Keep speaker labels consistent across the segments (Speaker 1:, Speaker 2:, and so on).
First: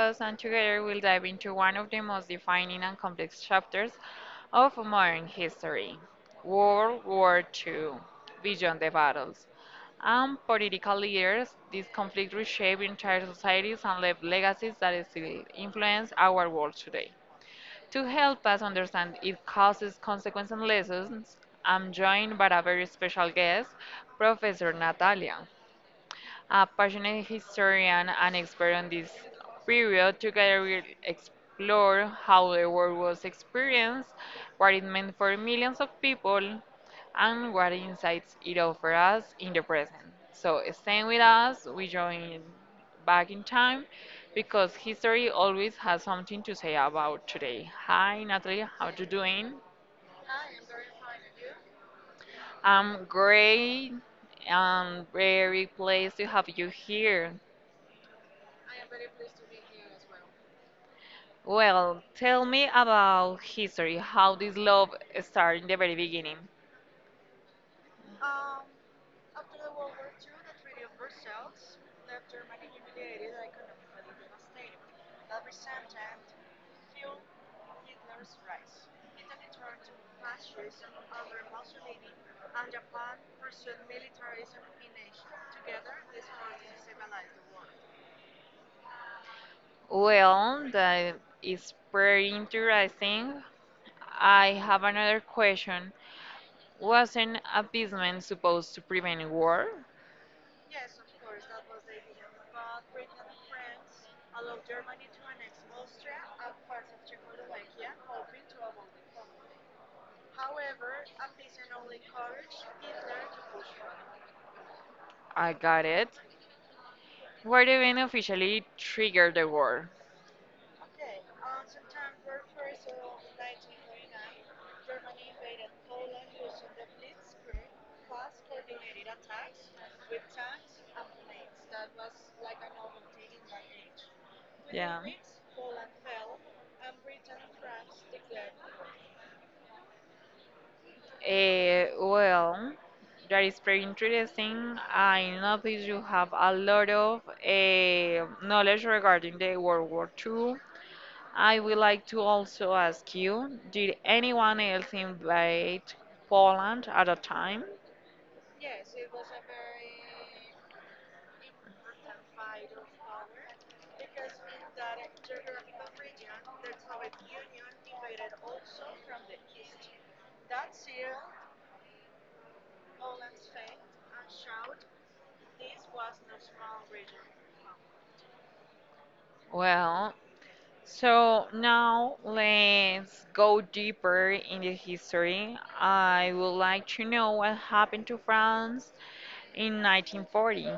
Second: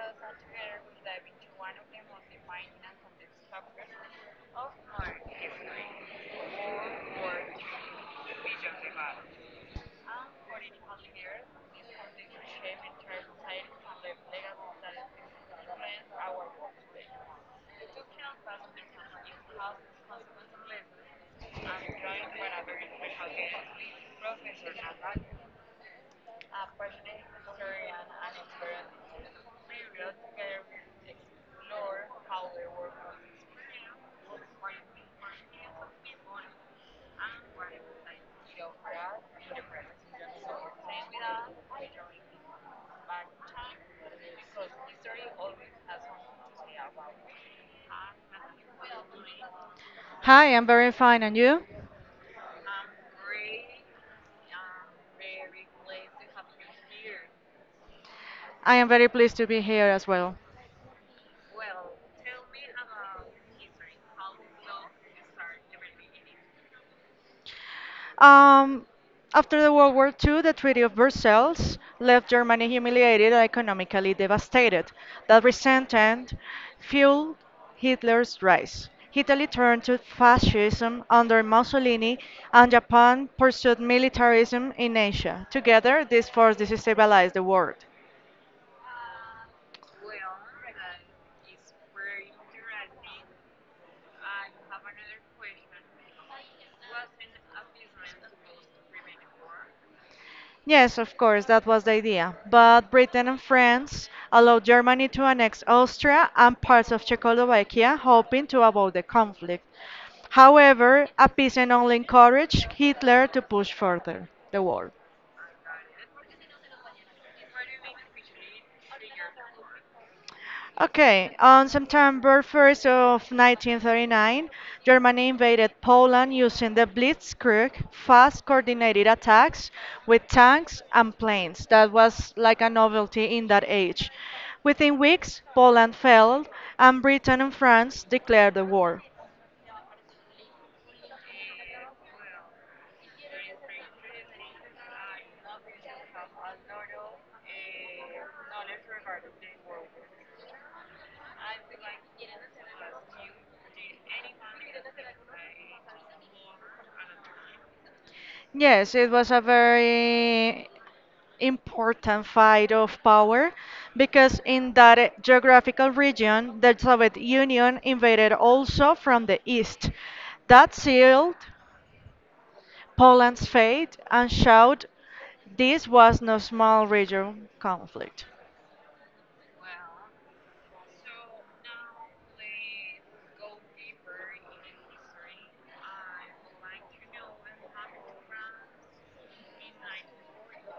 Speaker 1: host, and together we'll dive into one of the most defining and complex chapters of modern history, World War II, Beyond the Battles. And political leaders, this conflict reshaped entire societies and left legacies that still influence our world today. To help us understand its causes, consequences, and lessons, I'm joined by a very special guest, Professor Natalia. A passionate historian and expert on this period, together we'll explore how the war was experienced, what it meant for millions of people, and what insights it offers us in the present. So, staying with us, we join back in time because history always has something to say about today. Hi, Natalie, how you doing?
Speaker 2: Hi, I'm very fine, and you?
Speaker 1: I'm great. I'm very pleased to have you here.
Speaker 2: I am very pleased to be here as well.
Speaker 1: Well, tell me about history, how this love started in the very beginning.
Speaker 2: Um, After the World War II, the Treaty of Versailles left Germany humiliated and economically devastated. That resentment fueled Hitler's rise. Italy turned to fascism under Mussolini, and Japan pursued militarism in Asia. Together, these forces destabilized the world.
Speaker 1: Well, that is very interesting. I have another question. Wasn't appeasement supposed to prevent war?
Speaker 2: Yes, of course, that was the idea. But Britain and France allowed Germany to annex Austria and parts of Czechoslovakia, hoping to avoid the conflict. However, appeasement only encouraged Hitler to push further the war.
Speaker 1: I got it. Were did event officially trigger the war?
Speaker 2: Okay, on September 1st of 1939, Germany invaded Poland using the Blitzkrieg, fast coordinated attacks with tanks and planes. That was like a novelty in that age. Within
Speaker 1: Yeah.
Speaker 2: weeks, Poland fell and Britain and France declared the war.
Speaker 1: Well, that is very interesting. I notice you have a lot of knowledge regarding the World War II. I would like to also ask you, did anyone else invade Poland at a time?
Speaker 2: Yes, it was a very important fight of power because in that geographical region, the Soviet Union invaded also from the east. That sealed Poland's fate and showed this was no small regional conflict.
Speaker 1: Well, so now let's go deeper in the history. I would like to know what happened to France in 1940.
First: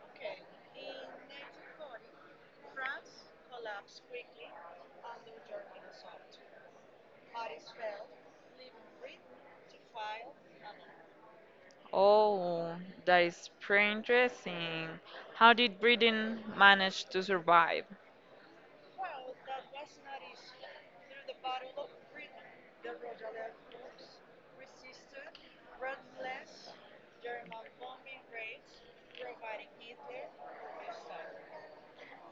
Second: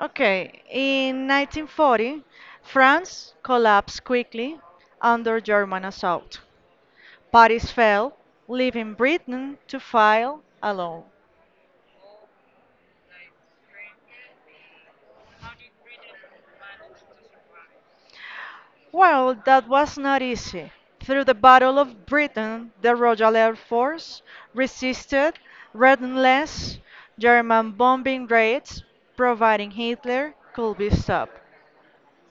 Speaker 2: Okay, in 1940, France collapsed quickly under German assault. Paris fell, leaving Britain to fight alone.
Speaker 1: Oh, that is pretty interesting. How did Britain manage to survive?
Speaker 2: Well, that was not easy. Through the Battle of Britain, the Royal Air Force resisted relentless German bombing raids, providing Hitler could be stopped.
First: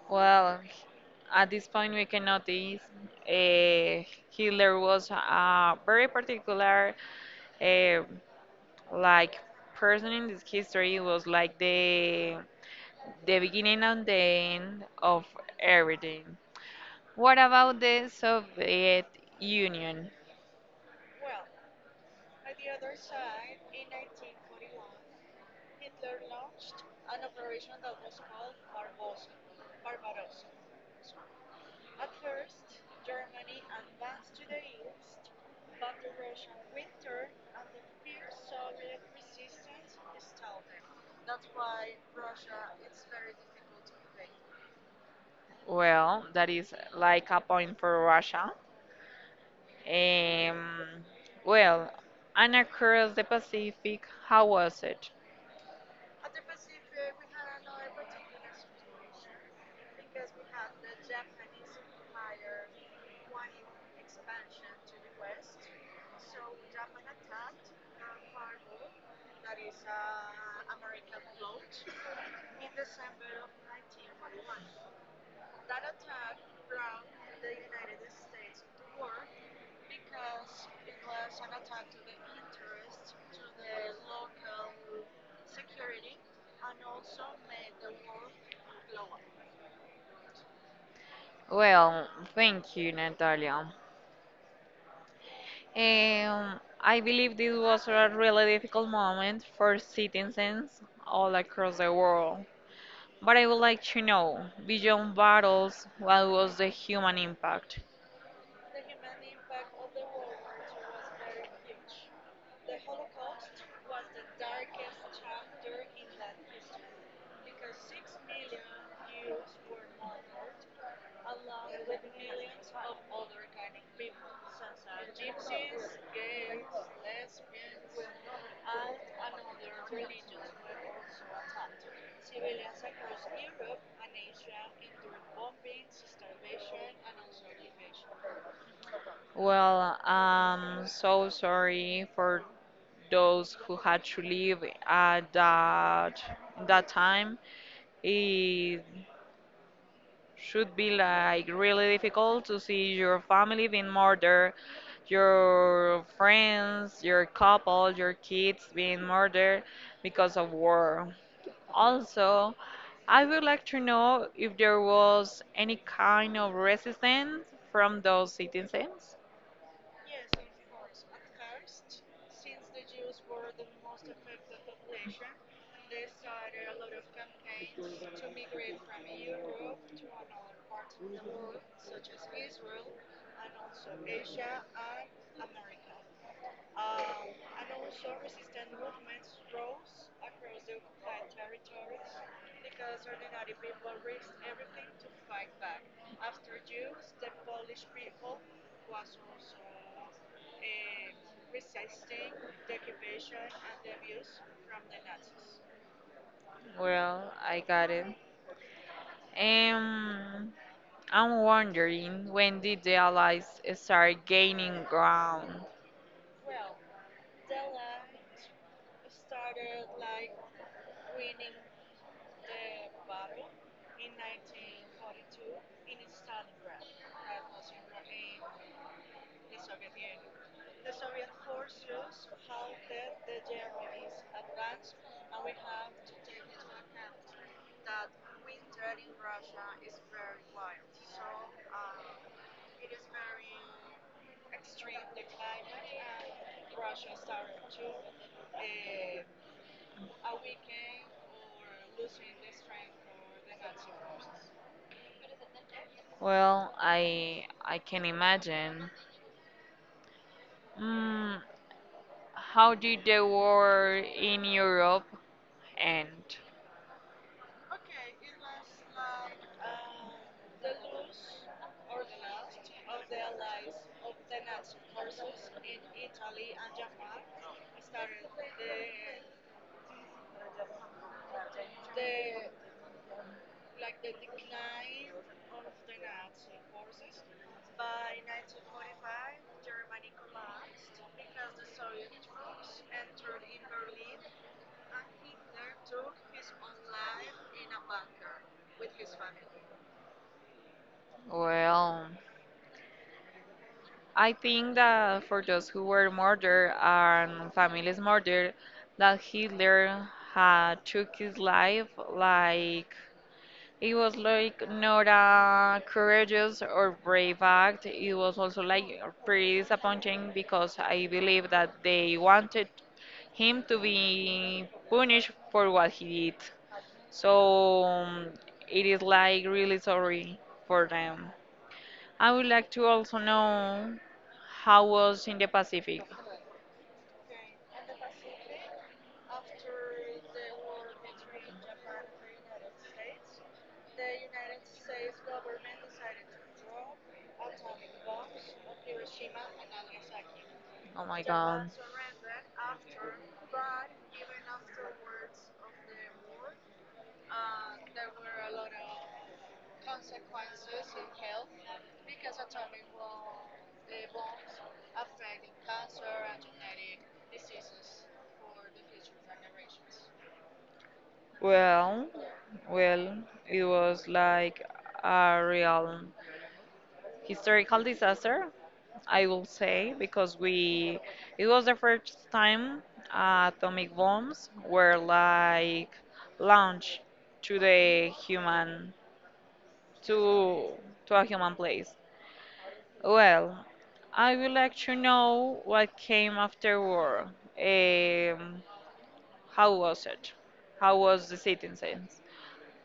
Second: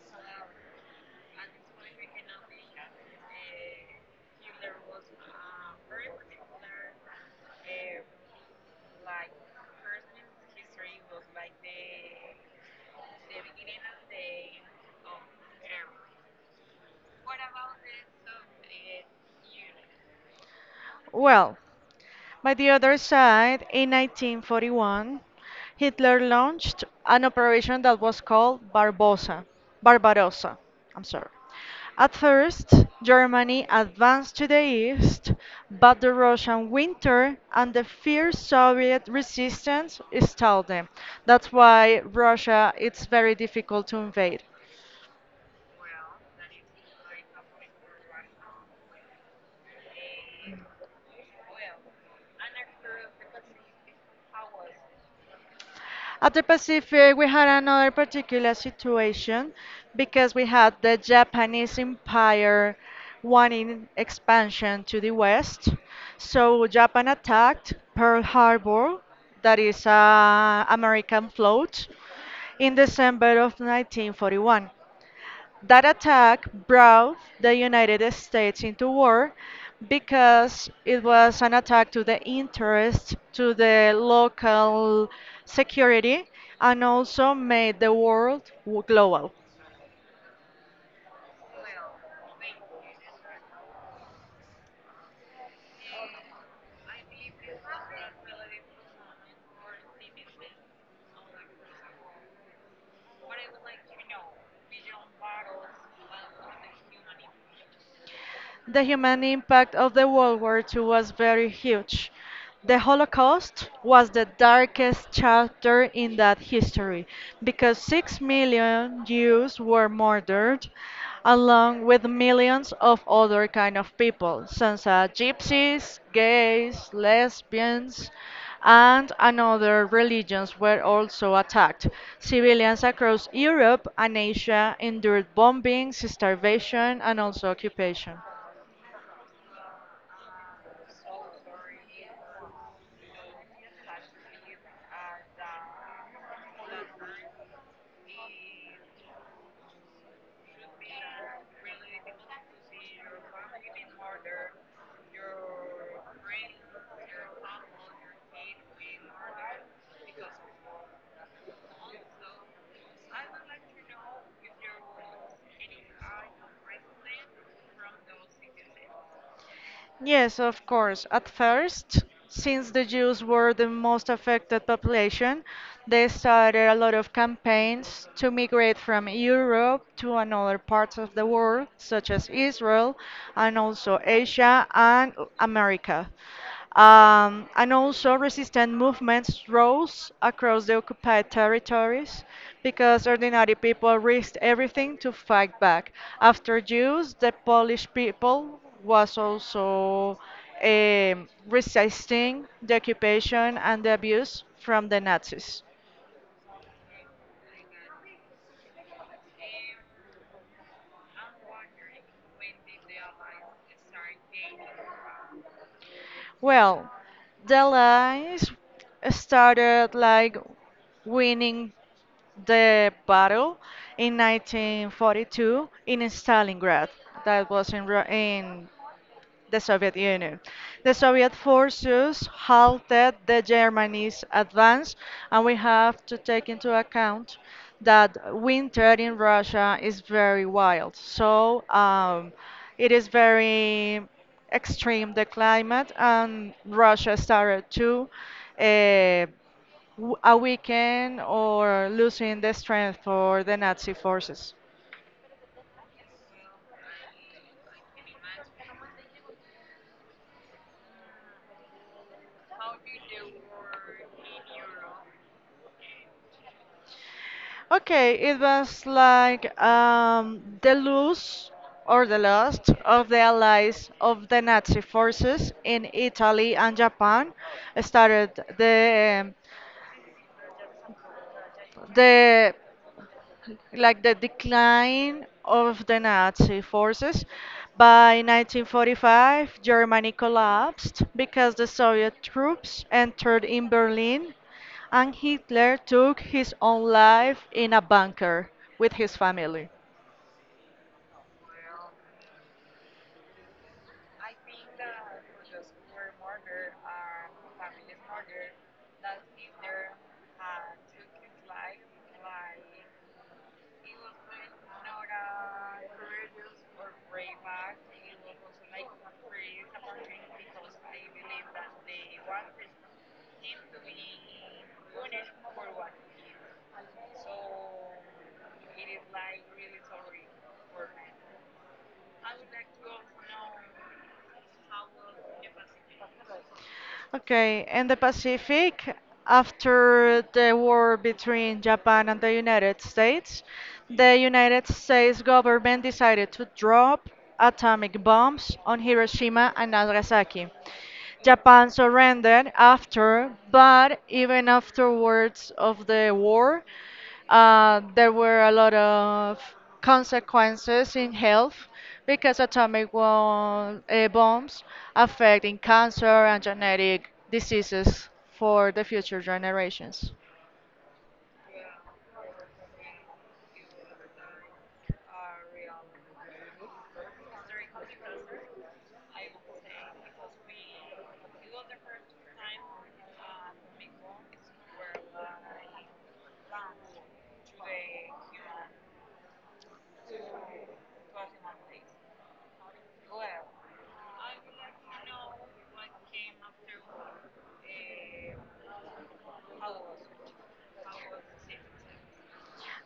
Speaker 1: Well, at this point, we can notice Hitler was a very particular, uh, like person in this history. It was like the beginning and the end of everything. What about the Soviet Union?
Speaker 2: Well, by the other side, in 1941, Hitler launched an operation that was called Barbarossa. I'm sorry. At first, Germany advanced to the east, but the Russian winter and the fierce Soviet resistance stalled them. That's why Russia it's very difficult to invade.
Speaker 1: Well, that is like a point for Russia. Um, well, and across the Pacific, how was it?
Speaker 2: At the Pacific, we had another particular situation because we had the Japanese Empire wanting expansion to the west. So Japan attacked Pearl Harbor, that is a American float, in December of 1941. That attack brought the United States into war because it was an attack to the interest, to the local security, and also made the world global.
Speaker 1: Well, thank you, Natalia. I believe this was a really difficult moment for citizens all across the world. But I would like to know, beyond battles, what was the human impact?
Speaker 2: The human impact of the World War II was very huge. The Holocaust was the darkest chapter in that history because 6 million Jews were murdered along with millions of other kind of people such as gypsies, gays, lesbians and another religions were also attacked. Civilians across Europe and Asia endured bombings, starvation and also occupation.
Speaker 1: Well, I'm so sorry for those who had to leave at that time. It should be like really difficult to see your family being murdered, your friends, your couple, your kids being murdered because of war. Also, I would like to know if there was any kind of resistance from those citizens.
Speaker 2: Yes, of course. At first, since the Jews were the most affected population, they started a lot of campaigns to migrate from Europe to another parts of the world, such as Israel and also Asia and America. And also, resistance movements rose across the occupied territories because ordinary people risked everything to fight back. After Jews, the Polish people was also resisting the occupation and the abuse from the Nazis.
Speaker 1: Well, I got it. Um, I'm wondering when did the Allies start gaining ground?
Speaker 2: Well, the lines started like winning the battle in 1942 in Stalingrad. That was in, in the Soviet Union. The Soviet forces halted the Germany's advance, and we have to take into account that winter in Russia is very wild. So it is very extreme, the climate, and Russia started to uh, a weaken or losing the strength for the Nazi forces.
Speaker 1: Well, I can imagine. Mm, how did the war in Europe end?
Speaker 2: Okay, it was like the loss or the lost of the allies of the Nazi forces in Italy and Japan started the um, the like the decline of the Nazi forces. By 1945, Germany collapsed because the Soviet troops entered in Berlin and Hitler took his own life in a bunker with his family.
Speaker 1: Well, I think that for those who were murdered and families murdered, that Hitler had took his life like it was like not a courageous or brave act. It was also like pretty disappointing because I believe that they wanted him to be punished for what he did. So it is like really sorry for them. I would like to also know how was in the Pacific.
Speaker 2: Okay, in the Pacific, after the war between Japan and the United States government decided to drop atomic bombs on Hiroshima and Nagasaki.
Speaker 1: Oh my
Speaker 2: Japan
Speaker 1: God.
Speaker 2: surrendered after, but even afterwards of the war, there were a lot of consequences in health because atomic bombs affecting cancer and genetic diseases for the future generations.
Speaker 1: Well, well, it was like a real historical disaster, I will say, because we it was the first time atomic bombs were like launched to the human to to a human place. Well, I would like to know what came after war. Um, how was it? How was the citizens?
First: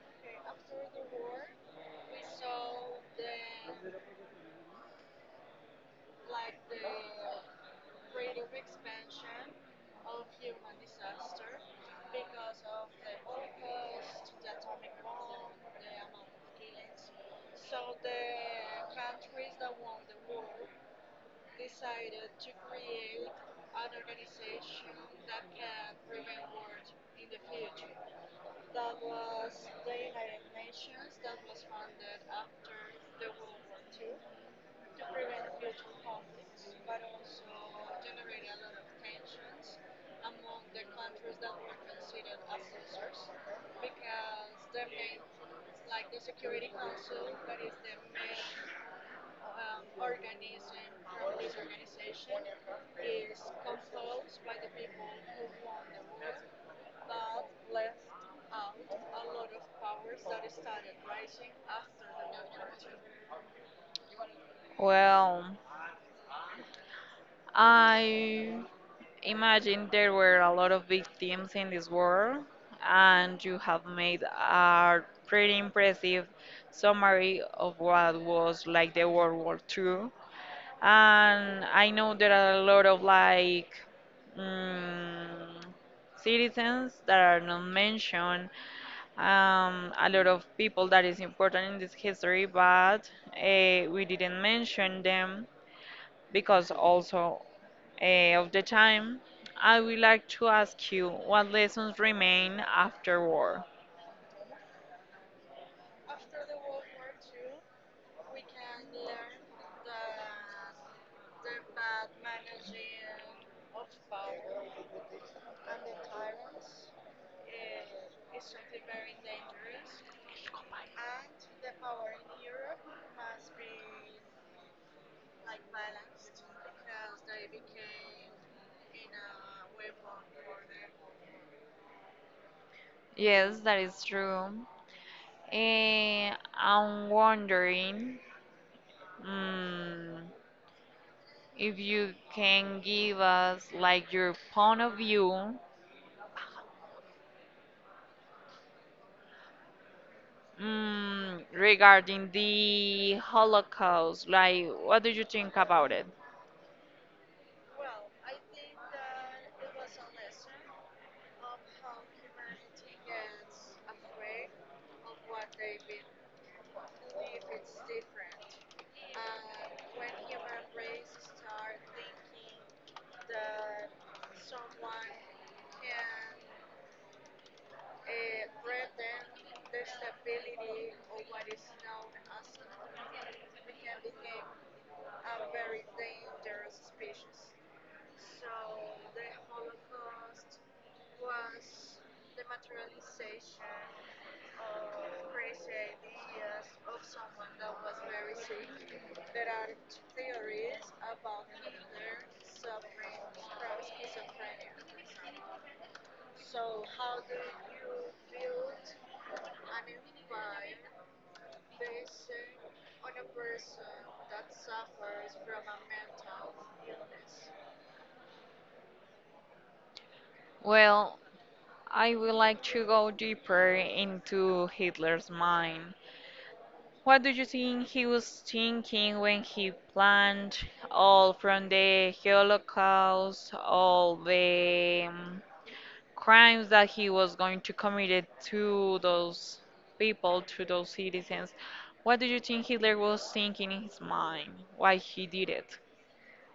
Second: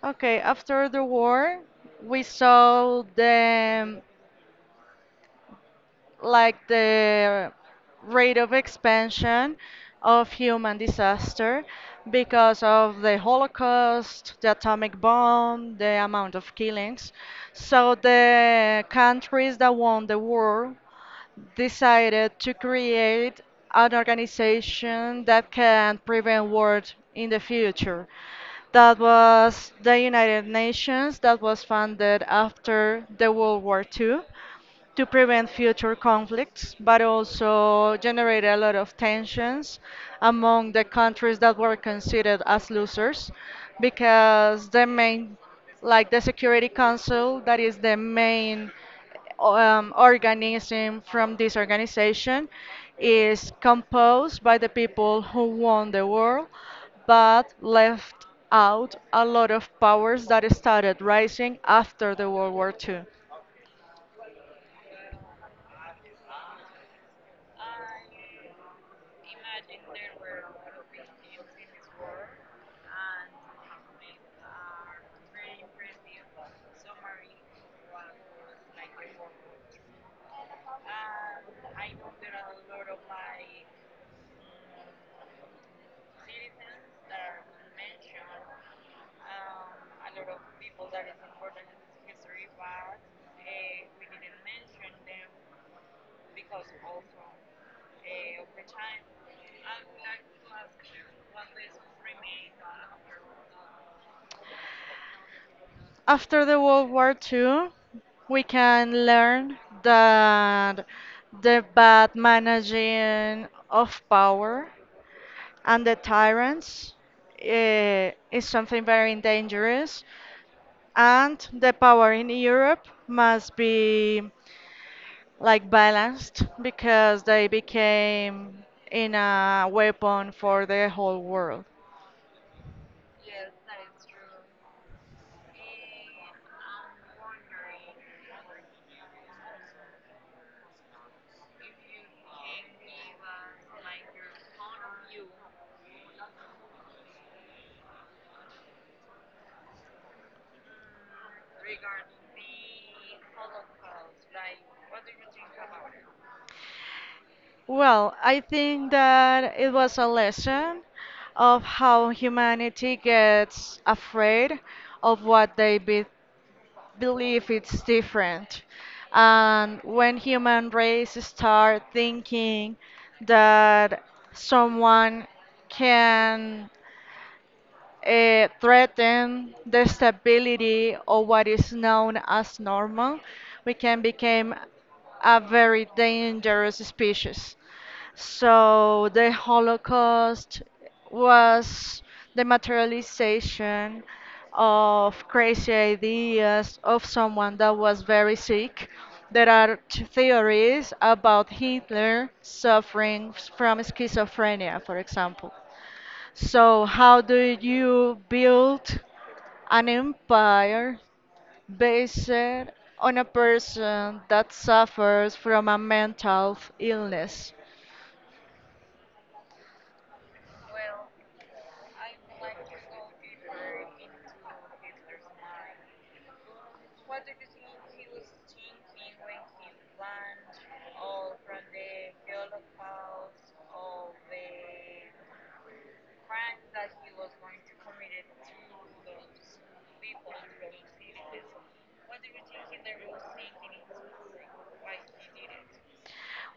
Speaker 2: Okay, after the war, we saw the like the rate of expansion of human disaster because of the Holocaust, the atomic bomb, the amount of killings. So the countries that won the war decided to create an organization that can prevent war in the future. That was the United Nations that was founded after the World War II to prevent future conflicts, but also generate a lot of tensions among the countries that were considered as losers because the main, like the Security Council, that is the main organism from this organization is composed by the people who won the war but left out a lot of powers that started rising after the World War II.
Speaker 1: Well, I imagine there were a lot of victims in this war, and you have made a pretty impressive summary of what was like the World War II. And I know there are a lot of like mm citizens that are not mentioned, a lot of people that is important in this history, but we didn't mention them because also uh, of the time. I would like to ask you what lessons remain after war.
Speaker 2: After the World War Two, we can learn that the bad managing of power and the tyrants is something very dangerous, and the power in Europe must be like balanced because they became in a weapon for the whole world.
Speaker 1: Yes, that is true. I'm wondering. mm If you can give us like your point of view regarding the Holocaust, like what do you think about it?
Speaker 2: Well, I think that it was a lesson of how humanity gets afraid of what they be believe it's different. And when human race start thinking that someone can threaten the stability of what is known as normal, we can become a very dangerous species. So the Holocaust was the materialization of crazy ideas of someone that was very sick. There are theories about Hitler suffering from schizophrenia, for example. So, how do you build an empire based on a person that suffers from a mental illness?
Speaker 1: Well, I would like to go deeper into Hitler's mind. What do you think he was thinking when he planned all from the Holocaust, all the mm, crimes that he was going to commit it to those people, to those citizens. What do you think Hitler was thinking in his mind? Why he did it?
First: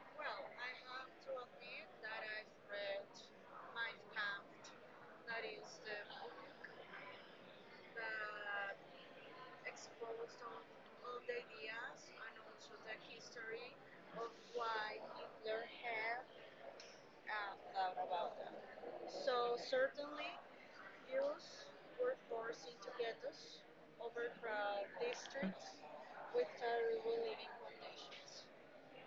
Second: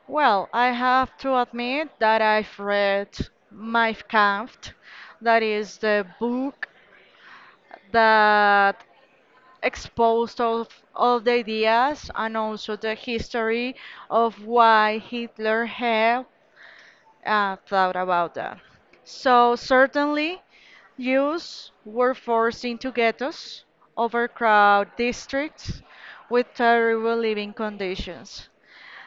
Speaker 2: Well, I have to admit that I've read Mein Kampf, that is the book that exposed all the ideas and also the history of why Hitler had thought about that. So certainly, youths were forced into ghettos, overcrowded districts with terrible living conditions.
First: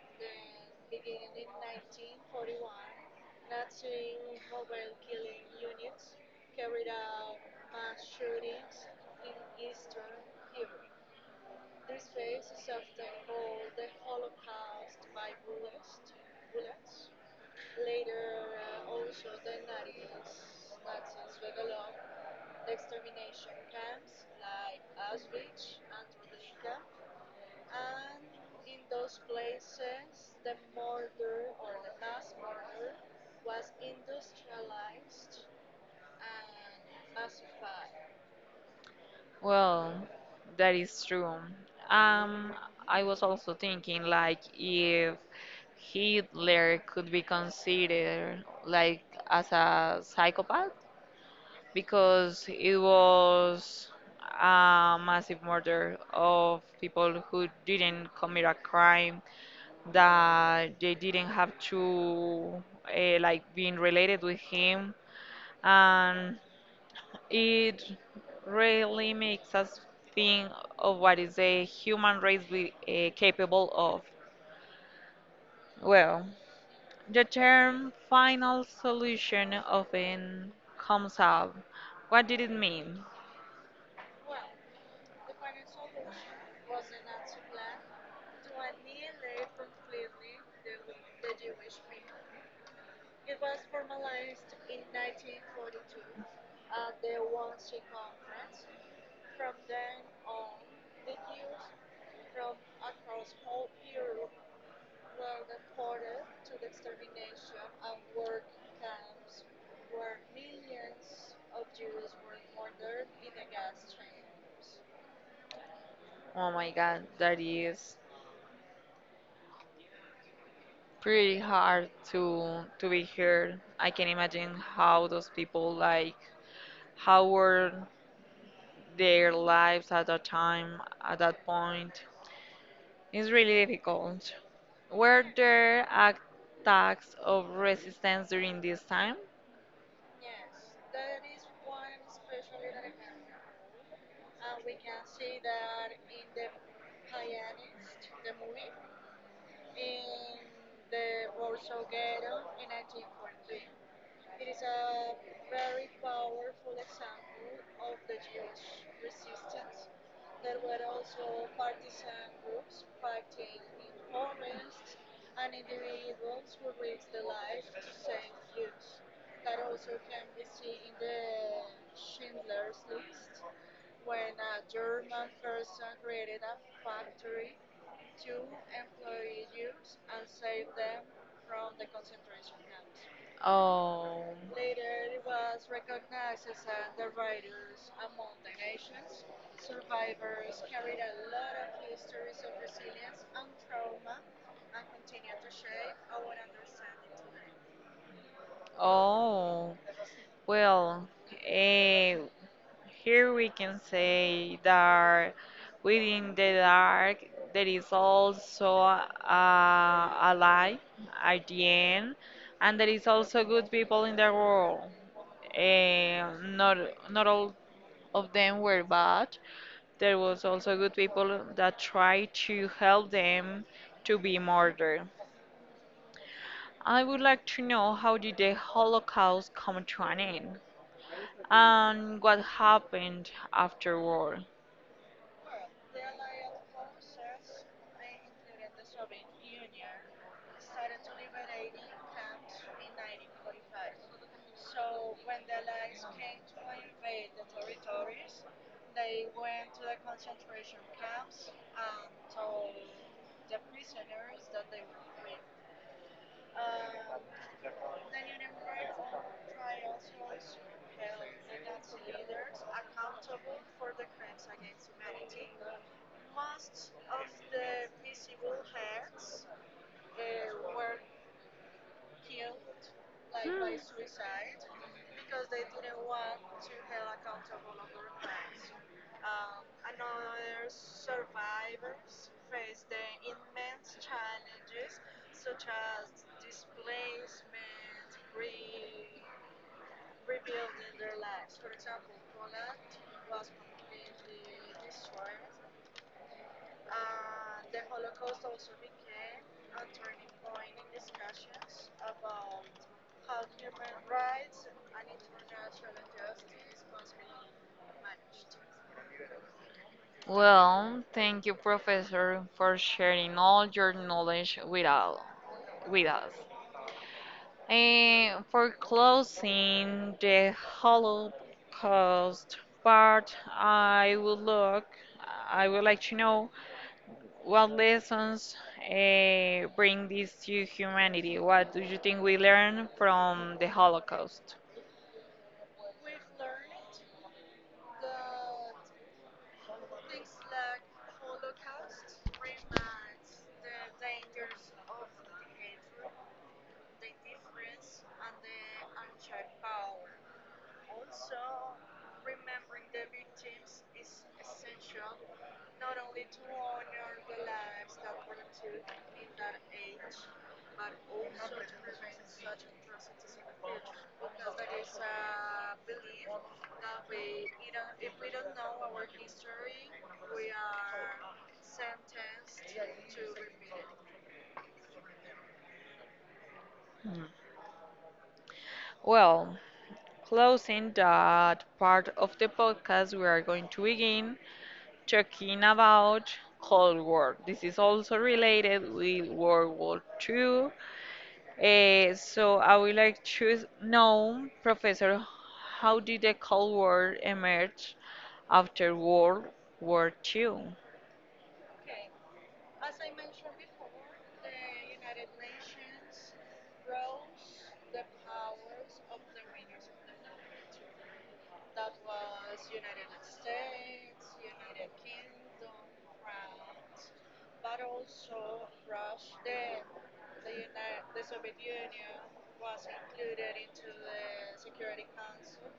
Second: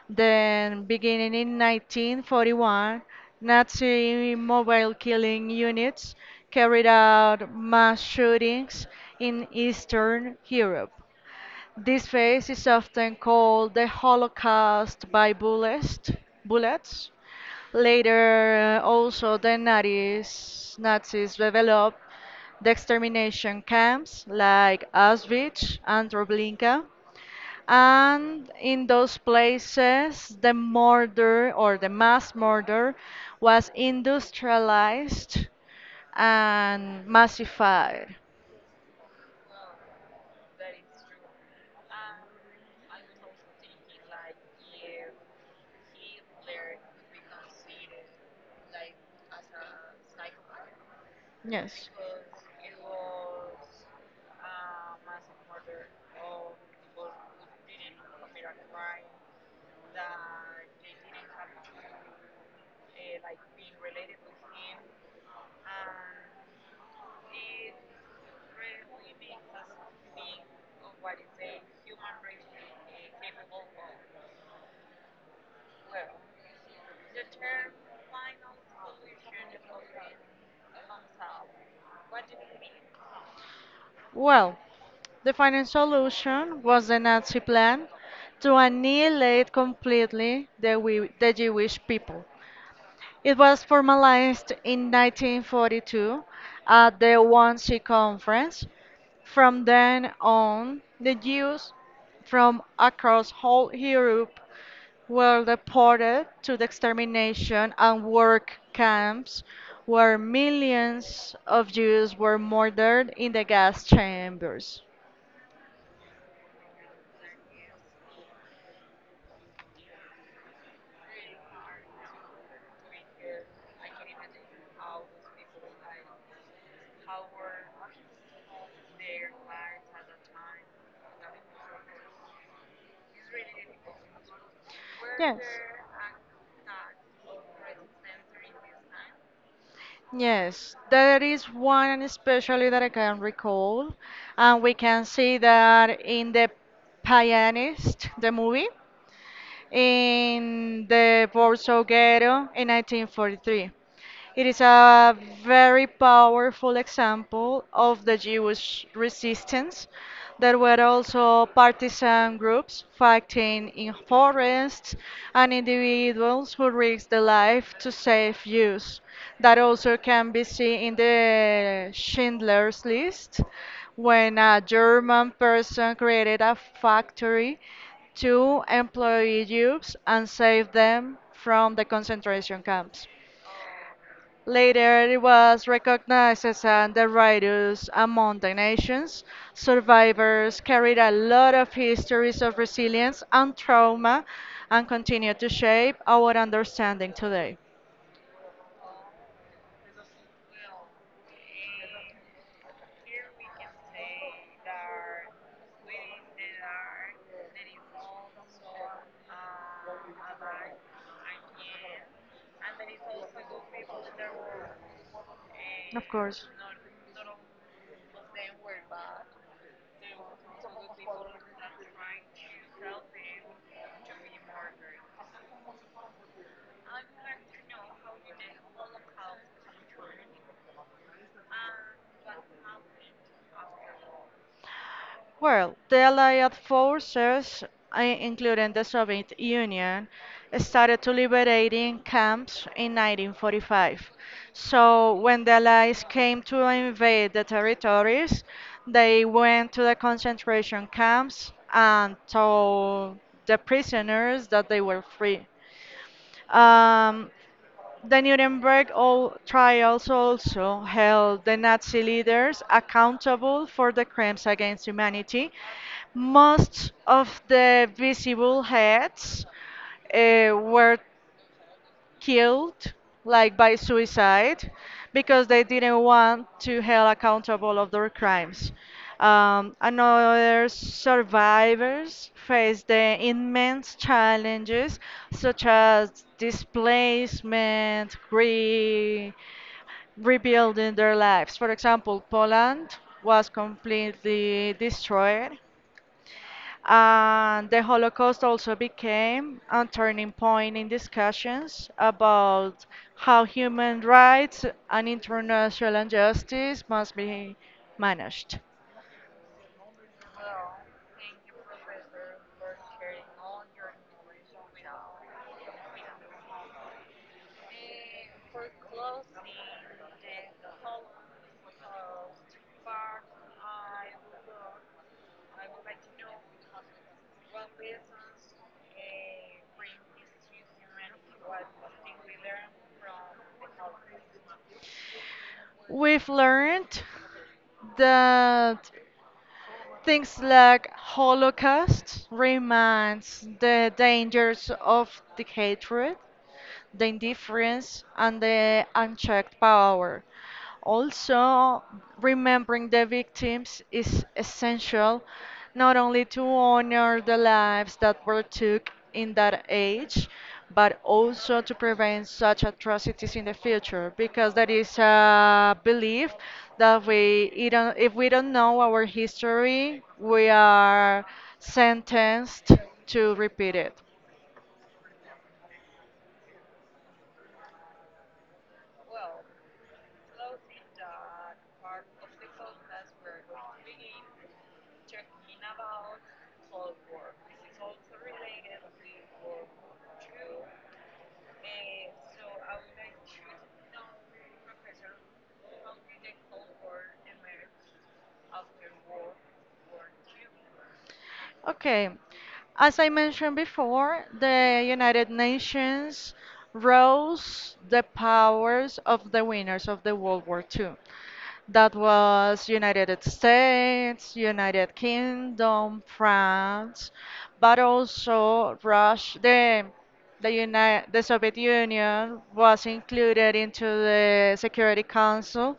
Speaker 2: Then, beginning in 1941, Nazi mobile killing units carried out mass shootings in Eastern Europe. This phase is often called the Holocaust by bullets. Later, also the Nazis developed the extermination camps like Auschwitz and Treblinka. And in those places, the murder or the mass murder was industrialized and massified.
Speaker 1: Well, that is true. Um, I was also thinking like if Hitler could be considered like as a psychopath,
Speaker 2: Yes.
Speaker 1: because it was a massive murder of people who didn't commit a crime that they didn't have to like being related with him, and it really makes us think of what is a human race we, capable of. Well, the term final solution often comes up. What did it mean?
Speaker 2: Well, the final solution was the Nazi plan to annihilate completely the Jewish people. It was formalized in 1942 at the Wannsee Conference. From then on, the Jews from across whole Europe were deported to the extermination and work camps where millions of Jews were murdered in the gas chambers.
Speaker 1: Oh my God, that is pretty hard to be heard. I can imagine how those people like how were their lives at that time, at that point. It's really difficult. Were
Speaker 2: Yes.
Speaker 1: there attacks of resistance during this time?
Speaker 2: Yes, there is one especially that I can recall, and we can see that in the Pianist, the movie, in the Warsaw Ghetto in 1943. It is a very powerful example of the Jewish resistance. There were also partisan groups fighting in forests and individuals who risked their life to save Jews. That also can be seen in the Schindler's List, when a German person created a factory to employ Jews and save them from the concentration camps.
Speaker 1: Oh,
Speaker 2: Later, it was recognized as an detritus among the nations. Survivors carried a lot of histories of resilience and trauma and continue to shape our understanding today.
Speaker 1: oh, well, eh, here we can say that within the dark there is also a light at the end, and there is also good people in the world.
Speaker 2: Of course.
Speaker 1: And not
Speaker 2: Then
Speaker 1: not all of them were
Speaker 2: we're
Speaker 1: bad. There was also good people that tried to help them to be murdered. I would like to know how did the Holocaust come to an end, and what happened
Speaker 2: back.
Speaker 1: afterward.
Speaker 2: Well, the Allied forces, including the Soviet Union, started to liberating camps in 1945. So when the Allies came to invade the territories, they went to the concentration camps and told the prisoners that they were free. Um, the Nuremberg trials also held the Nazi leaders accountable for the crimes against humanity. Most of the visible heads were killed like by suicide because they didn't want to held accountable of their crimes. Another survivors face the immense challenges such as displacement, re rebuilding their lives. For example, Poland was completely destroyed and the Holocaust also became a turning point in discussions about how human rights and international justice must be managed.
Speaker 1: Well, thank you, Professor, for sharing all your knowledge with, all, with us. And for closing the Holocaust part, I would like to know what lessons bring this to humanity. What do you think we learn from the Holocaust?
Speaker 2: We've learned that things like Holocaust reminds the dangers of the hatred the indifference, and the unchecked power. Also, remembering the victims is essential not only to honor the lives that were took in that age, but also to prevent such atrocities in the future, because there is a belief that we it don't, if we don't know our history, we are sentenced to repeat it.
Speaker 1: Hmm. Well, closing that part of the podcast, we are going to begin talking about Cold War. This is also related with World War II. So I would like to know, Professor, how did the Cold War emerge after World War II?
Speaker 2: Okay. As I mentioned before, the United Nations rose the powers of the winners of the World War II. That was United States, United Kingdom, France, but also Russia. The Soviet Union was included into the Security Council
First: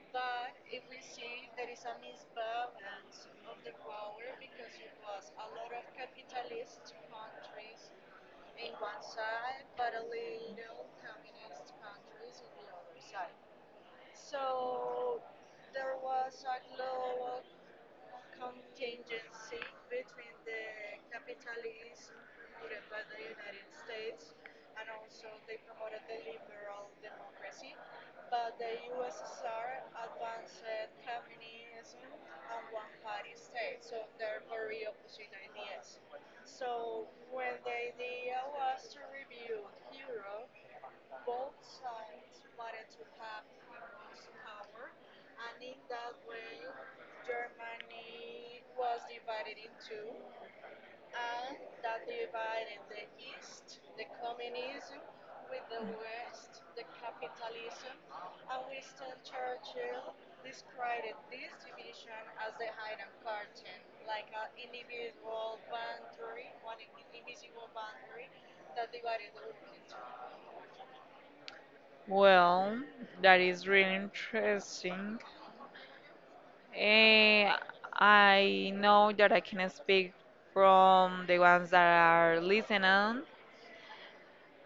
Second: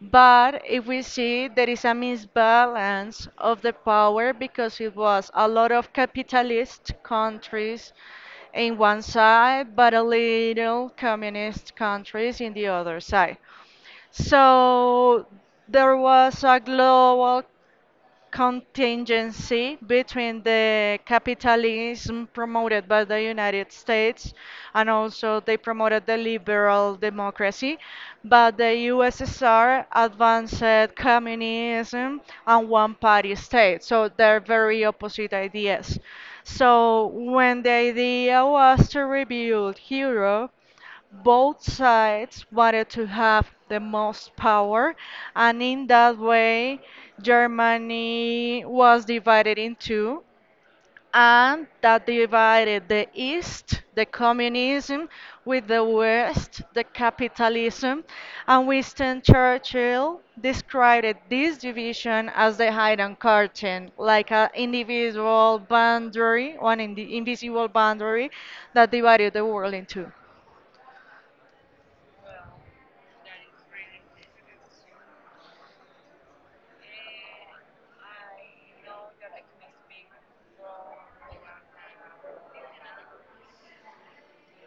Speaker 2: but if we see, there is a misbalance of the power because it was a lot of capitalist countries in one side, but a little communist countries in the other side. So there was a global contingency between the capitalism promoted by the United States and also they promoted the liberal democracy, but the USSR advanced communism and one party state. So they're very opposite ideas. So when the idea was to rebuild Europe, both sides wanted to have the most power, and in that way, Germany was divided in two, and that divided the East, the communism, with the West, the capitalism. And Winston Churchill described this division as the Iron Curtain, like an individual boundary, one in the invisible boundary that divided the world in two.
Speaker 1: Well, that is really interesting. Eh, I know that I can speak from the ones that are listening.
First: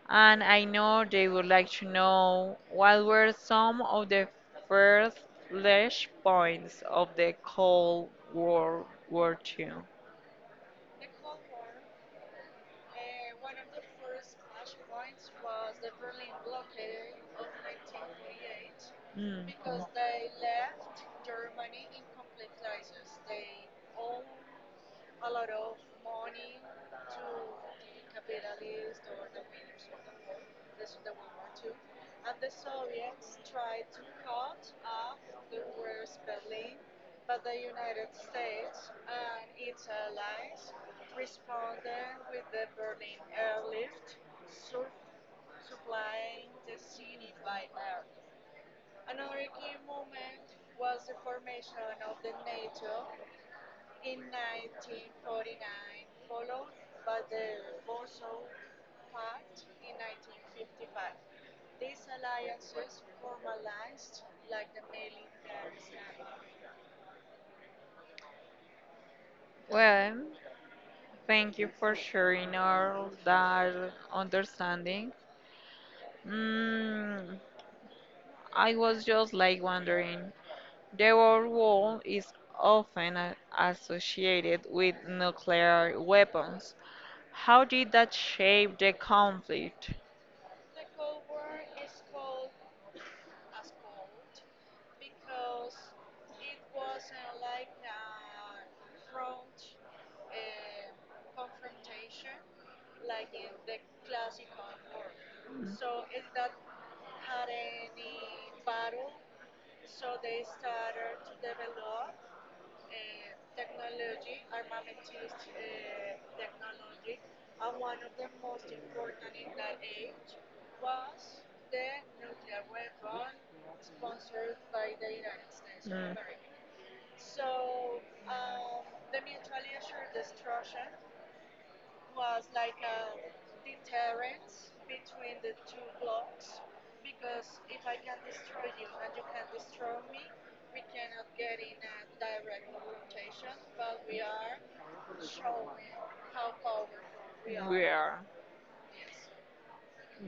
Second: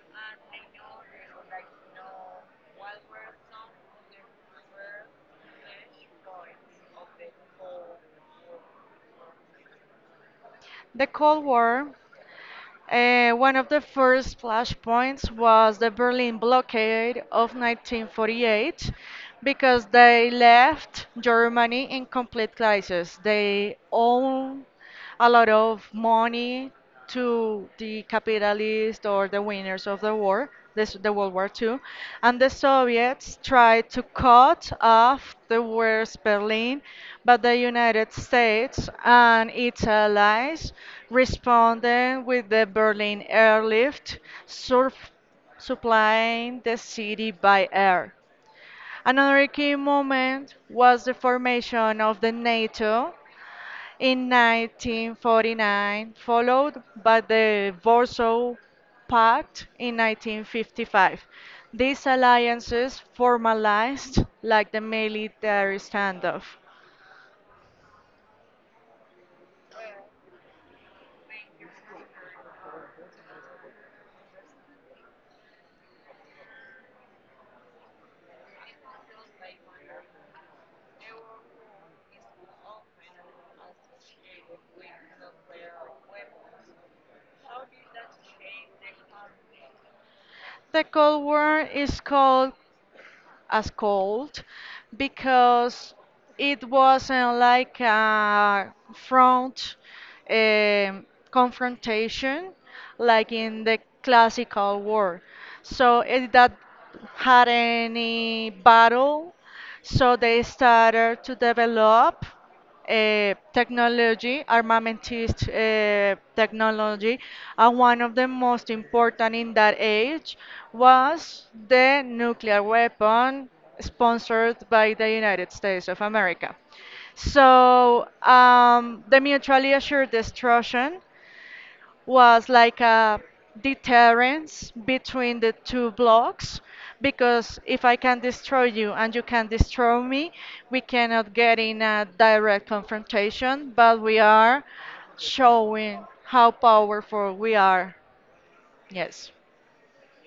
Speaker 1: And I know they would like to know what were some of the first flash points of the Cold World War II.
Speaker 2: The Cold War. One of the first flashpoints was the Berlin blockade of 1948
Speaker 1: Mm,
Speaker 2: because
Speaker 1: mm.
Speaker 2: they left Germany in complete crisis. They owe a lot of money to the capitalists or the winners of the war, the World War II, and the Soviets tried to cut off the West Berlin, but the United States and its allies responded with the Berlin airlift, sur- supplying the city by air. Another key moment was the formation of the NATO in 1949, followed by the Warsaw Pact in 1955. These alliances formalized like the military standoff.
Speaker 1: Well, thank you for sharing all that understanding. Mm, I was just like wondering. The World War is often associated with nuclear weapons. How did that shape the conflict?
Speaker 2: The Cold War is called as cold because it wasn't like a front um, confrontation like in the classical war. So it
Speaker 1: Mm.
Speaker 2: that had any battle, so they started to develop technology, armamentist technology, and one of the most important in that age was the nuclear weapon sponsored by the United States of America. So the mutually assured destruction was like a deterrence between the two blocks because if I can destroy you and you can destroy me, we cannot get in a direct confrontation, but we are showing how powerful we
Speaker 1: We
Speaker 2: are.
Speaker 1: are.
Speaker 2: Yes.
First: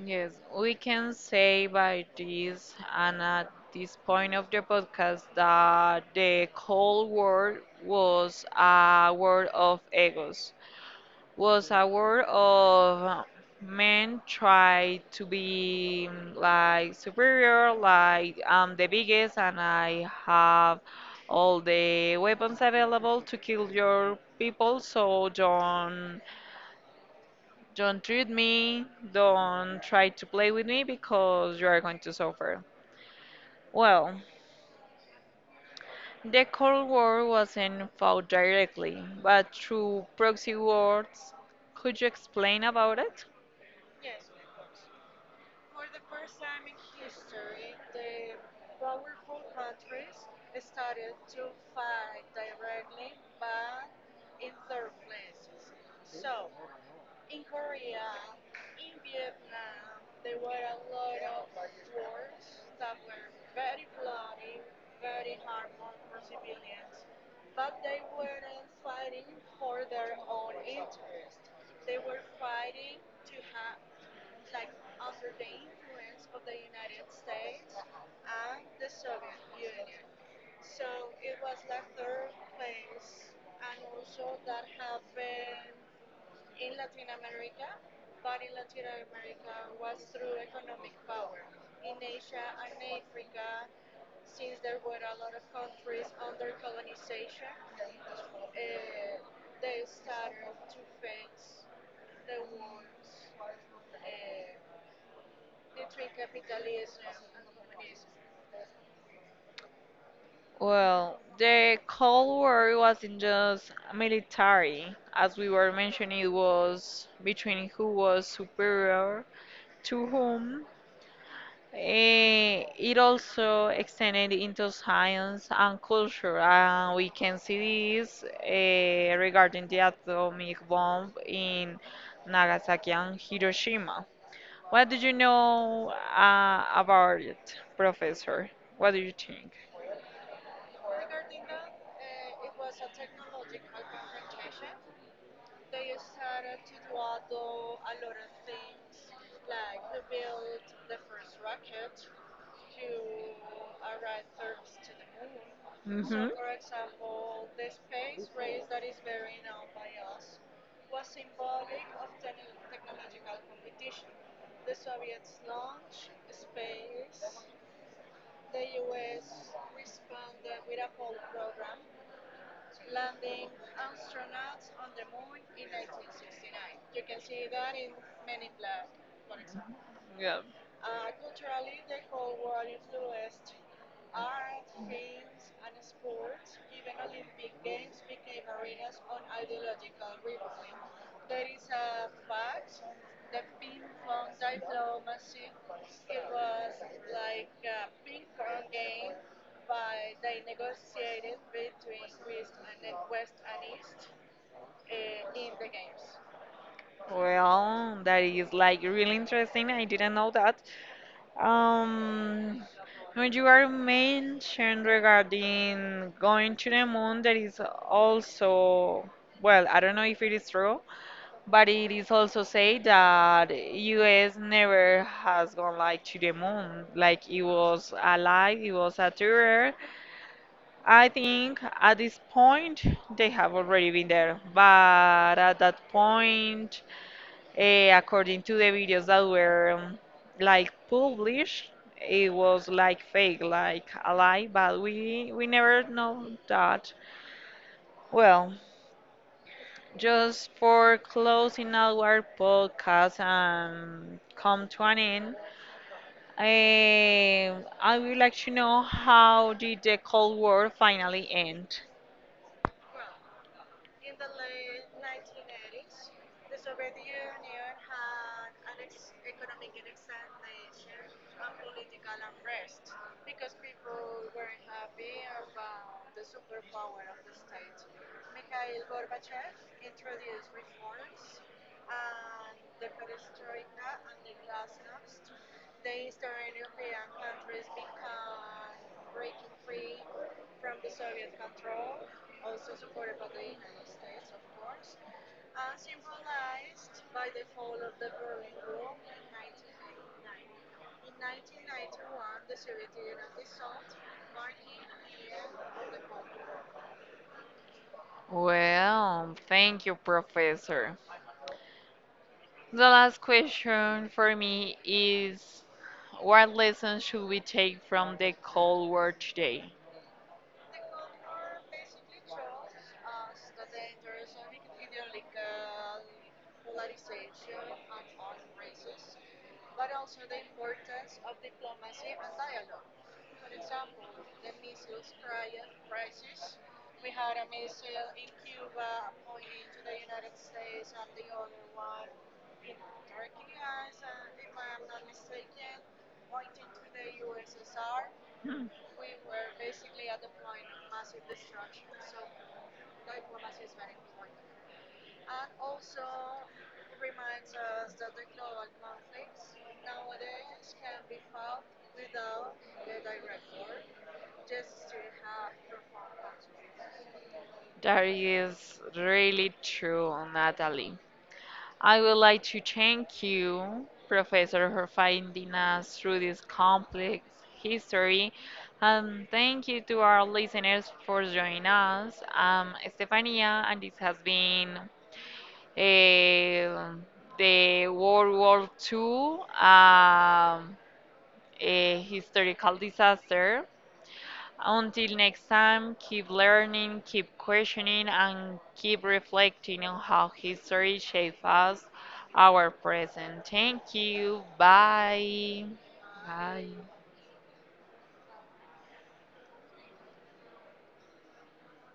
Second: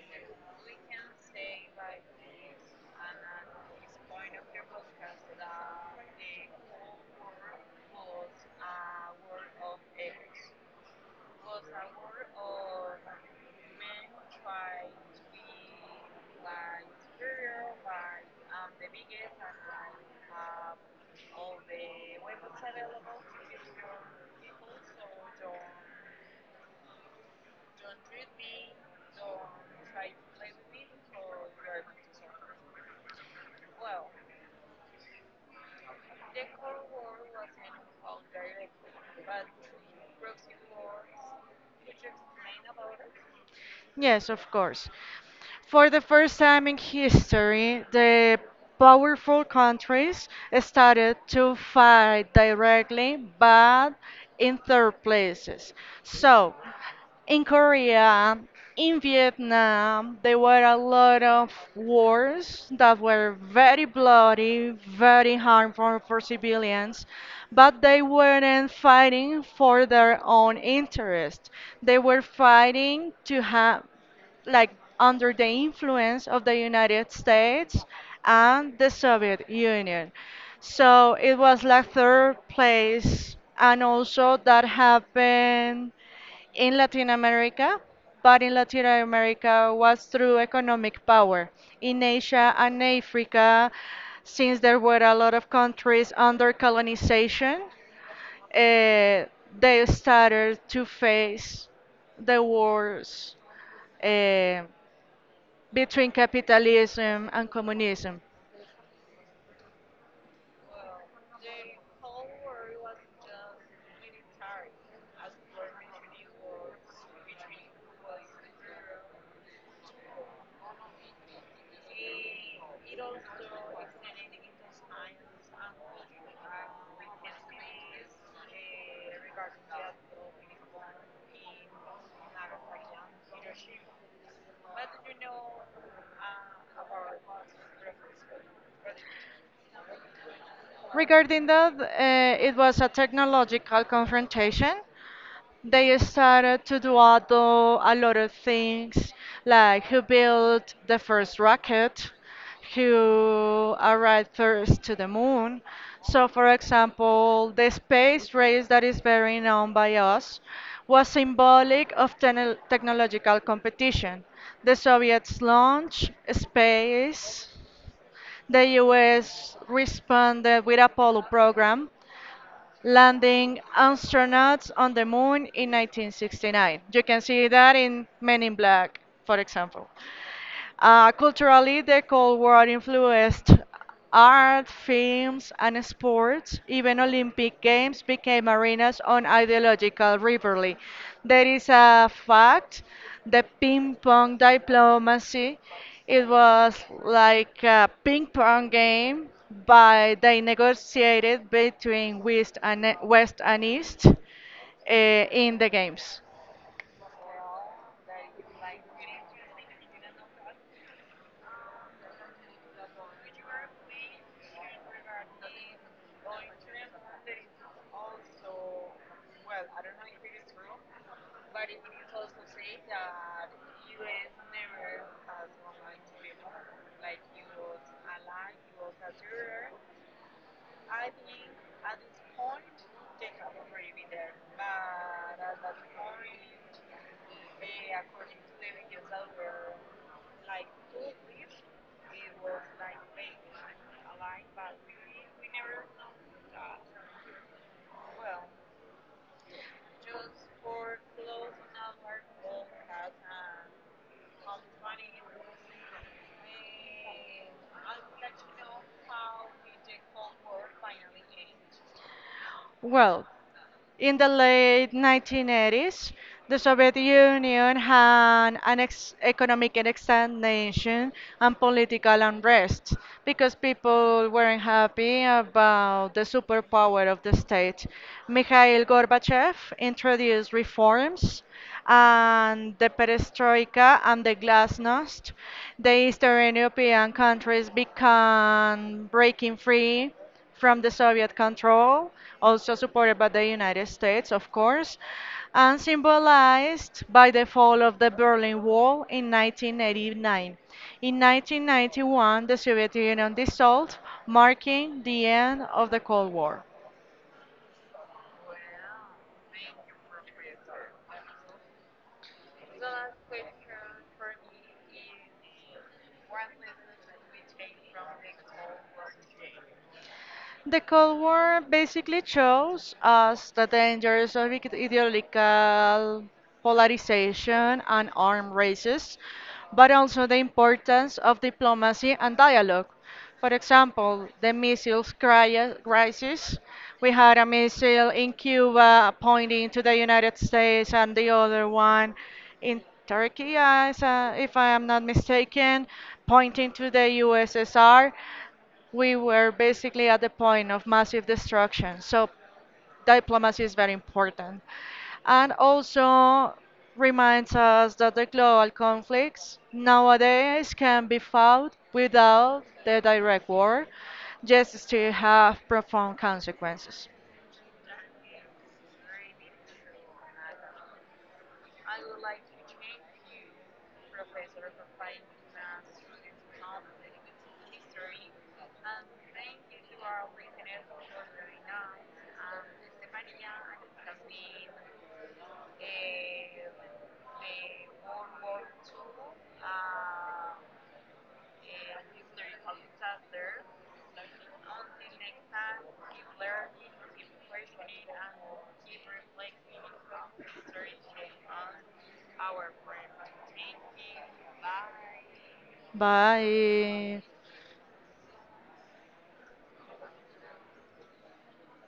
Speaker 1: Yes, we can say by this and at this point of the podcast that the Cold War was a war of egos, was a world of men try to be like superior, like I'm the biggest and I have all the weapons available to kill your people, so don't treat me, don't try to play with me because you are going to suffer. Well, the Cold War wasn't fought directly, but through proxy wars. Could you explain about it?
Speaker 2: Yes, of course. For the first time in history, the powerful countries started to fight directly, but in third places. So, in Korea, in Vietnam, there were a lot of wars that were very bloody, very harmful for civilians, but they weren't fighting for their own interest. They were fighting to have, like, under the influence of the United States and the Soviet Union. So it was like third place, and also that happened in Latin America, but in Latin America was through economic power. In Asia and Africa, since there were a lot of countries under colonization, uh, they started to face the wars uh, between capitalism and communism.
Speaker 1: Well, the Cold War wasn't just military. As we were mentioning, it was between who was superior to whom. It also extended into science and culture, and we can see this regarding the atomic bomb in Nagasaki and Hiroshima. What do you know about it, Professor? What do you think?
Speaker 2: Regarding that, it was a technological confrontation. They started to do a lot of things, like who built the first rocket, who arrived first to the moon. So
Speaker 1: Hmm.
Speaker 2: for example, the space race, that is very known by us, was symbolic of technological competition. The Soviets launched space, the US responded with Apollo program, landing astronauts on the moon in 1969. You can see that in Men in Black, for example.
Speaker 1: Yeah.
Speaker 2: Culturally, the Cold War influenced art, films, and sports. Even Olympic Games became arenas on ideological rivalry. There is a fact, the ping pong diplomacy. It was like a ping pong game, but they negotiated between West and West and East in the games.
Speaker 1: Well, that is like really interesting. I didn't know that. Um, when you are mentioned regarding going to the moon, there is also, well, I don't know if it is true, but it is also said that US never has gone like to the moon. Like it was a lie, it was a tour, I think at this point they have already been there, but at that point, according to the videos that were like published, it was like fake, like a lie, but we never know that. Well, just for closing our podcast and come to an end, eh, I would like to know how did the Cold War finally end?
Speaker 2: Well, in the late 1980s, the Soviet Union had an economic stagnation and political unrest because people weren't happy about the superpower of the state. Mikhail Gorbachev introduced reforms and the perestroika and the glasnost. The Eastern European countries began breaking free from the Soviet control, also supported by the United States, of course, and symbolized by the fall of the Berlin Wall in 1989. In 1991, the Soviet Union dissolved, marking the end of the Cold War.
Speaker 1: Well, thank you, Professor. The last question for me is what lessons should we take from the Cold War today?
Speaker 2: The Cold War basically shows us the dangers of ideological polarization and armed races, but also the importance of diplomacy and dialogue. For example, the missiles crisis. We had a missile in Cuba pointing to the United States and the other one in Turkey, as, if I am not mistaken, pointing to the USSR. We were basically at the point of massive destruction. So diplomacy is very important. And also reminds us that the global conflicts nowadays can be fought without the direct war, just still have profound consequences.
Speaker 1: That is really true, Natalie. I would like to thank you, Professor, for finding us through this complex history. And thank you to our listeners for joining us. Stefania, and this has been uh, the World War II, a historical disaster. Until next time, keep learning, keep questioning, and keep reflecting on how history shapes us, our present. Thank you. Bye. Bye.
Speaker 2: Bye.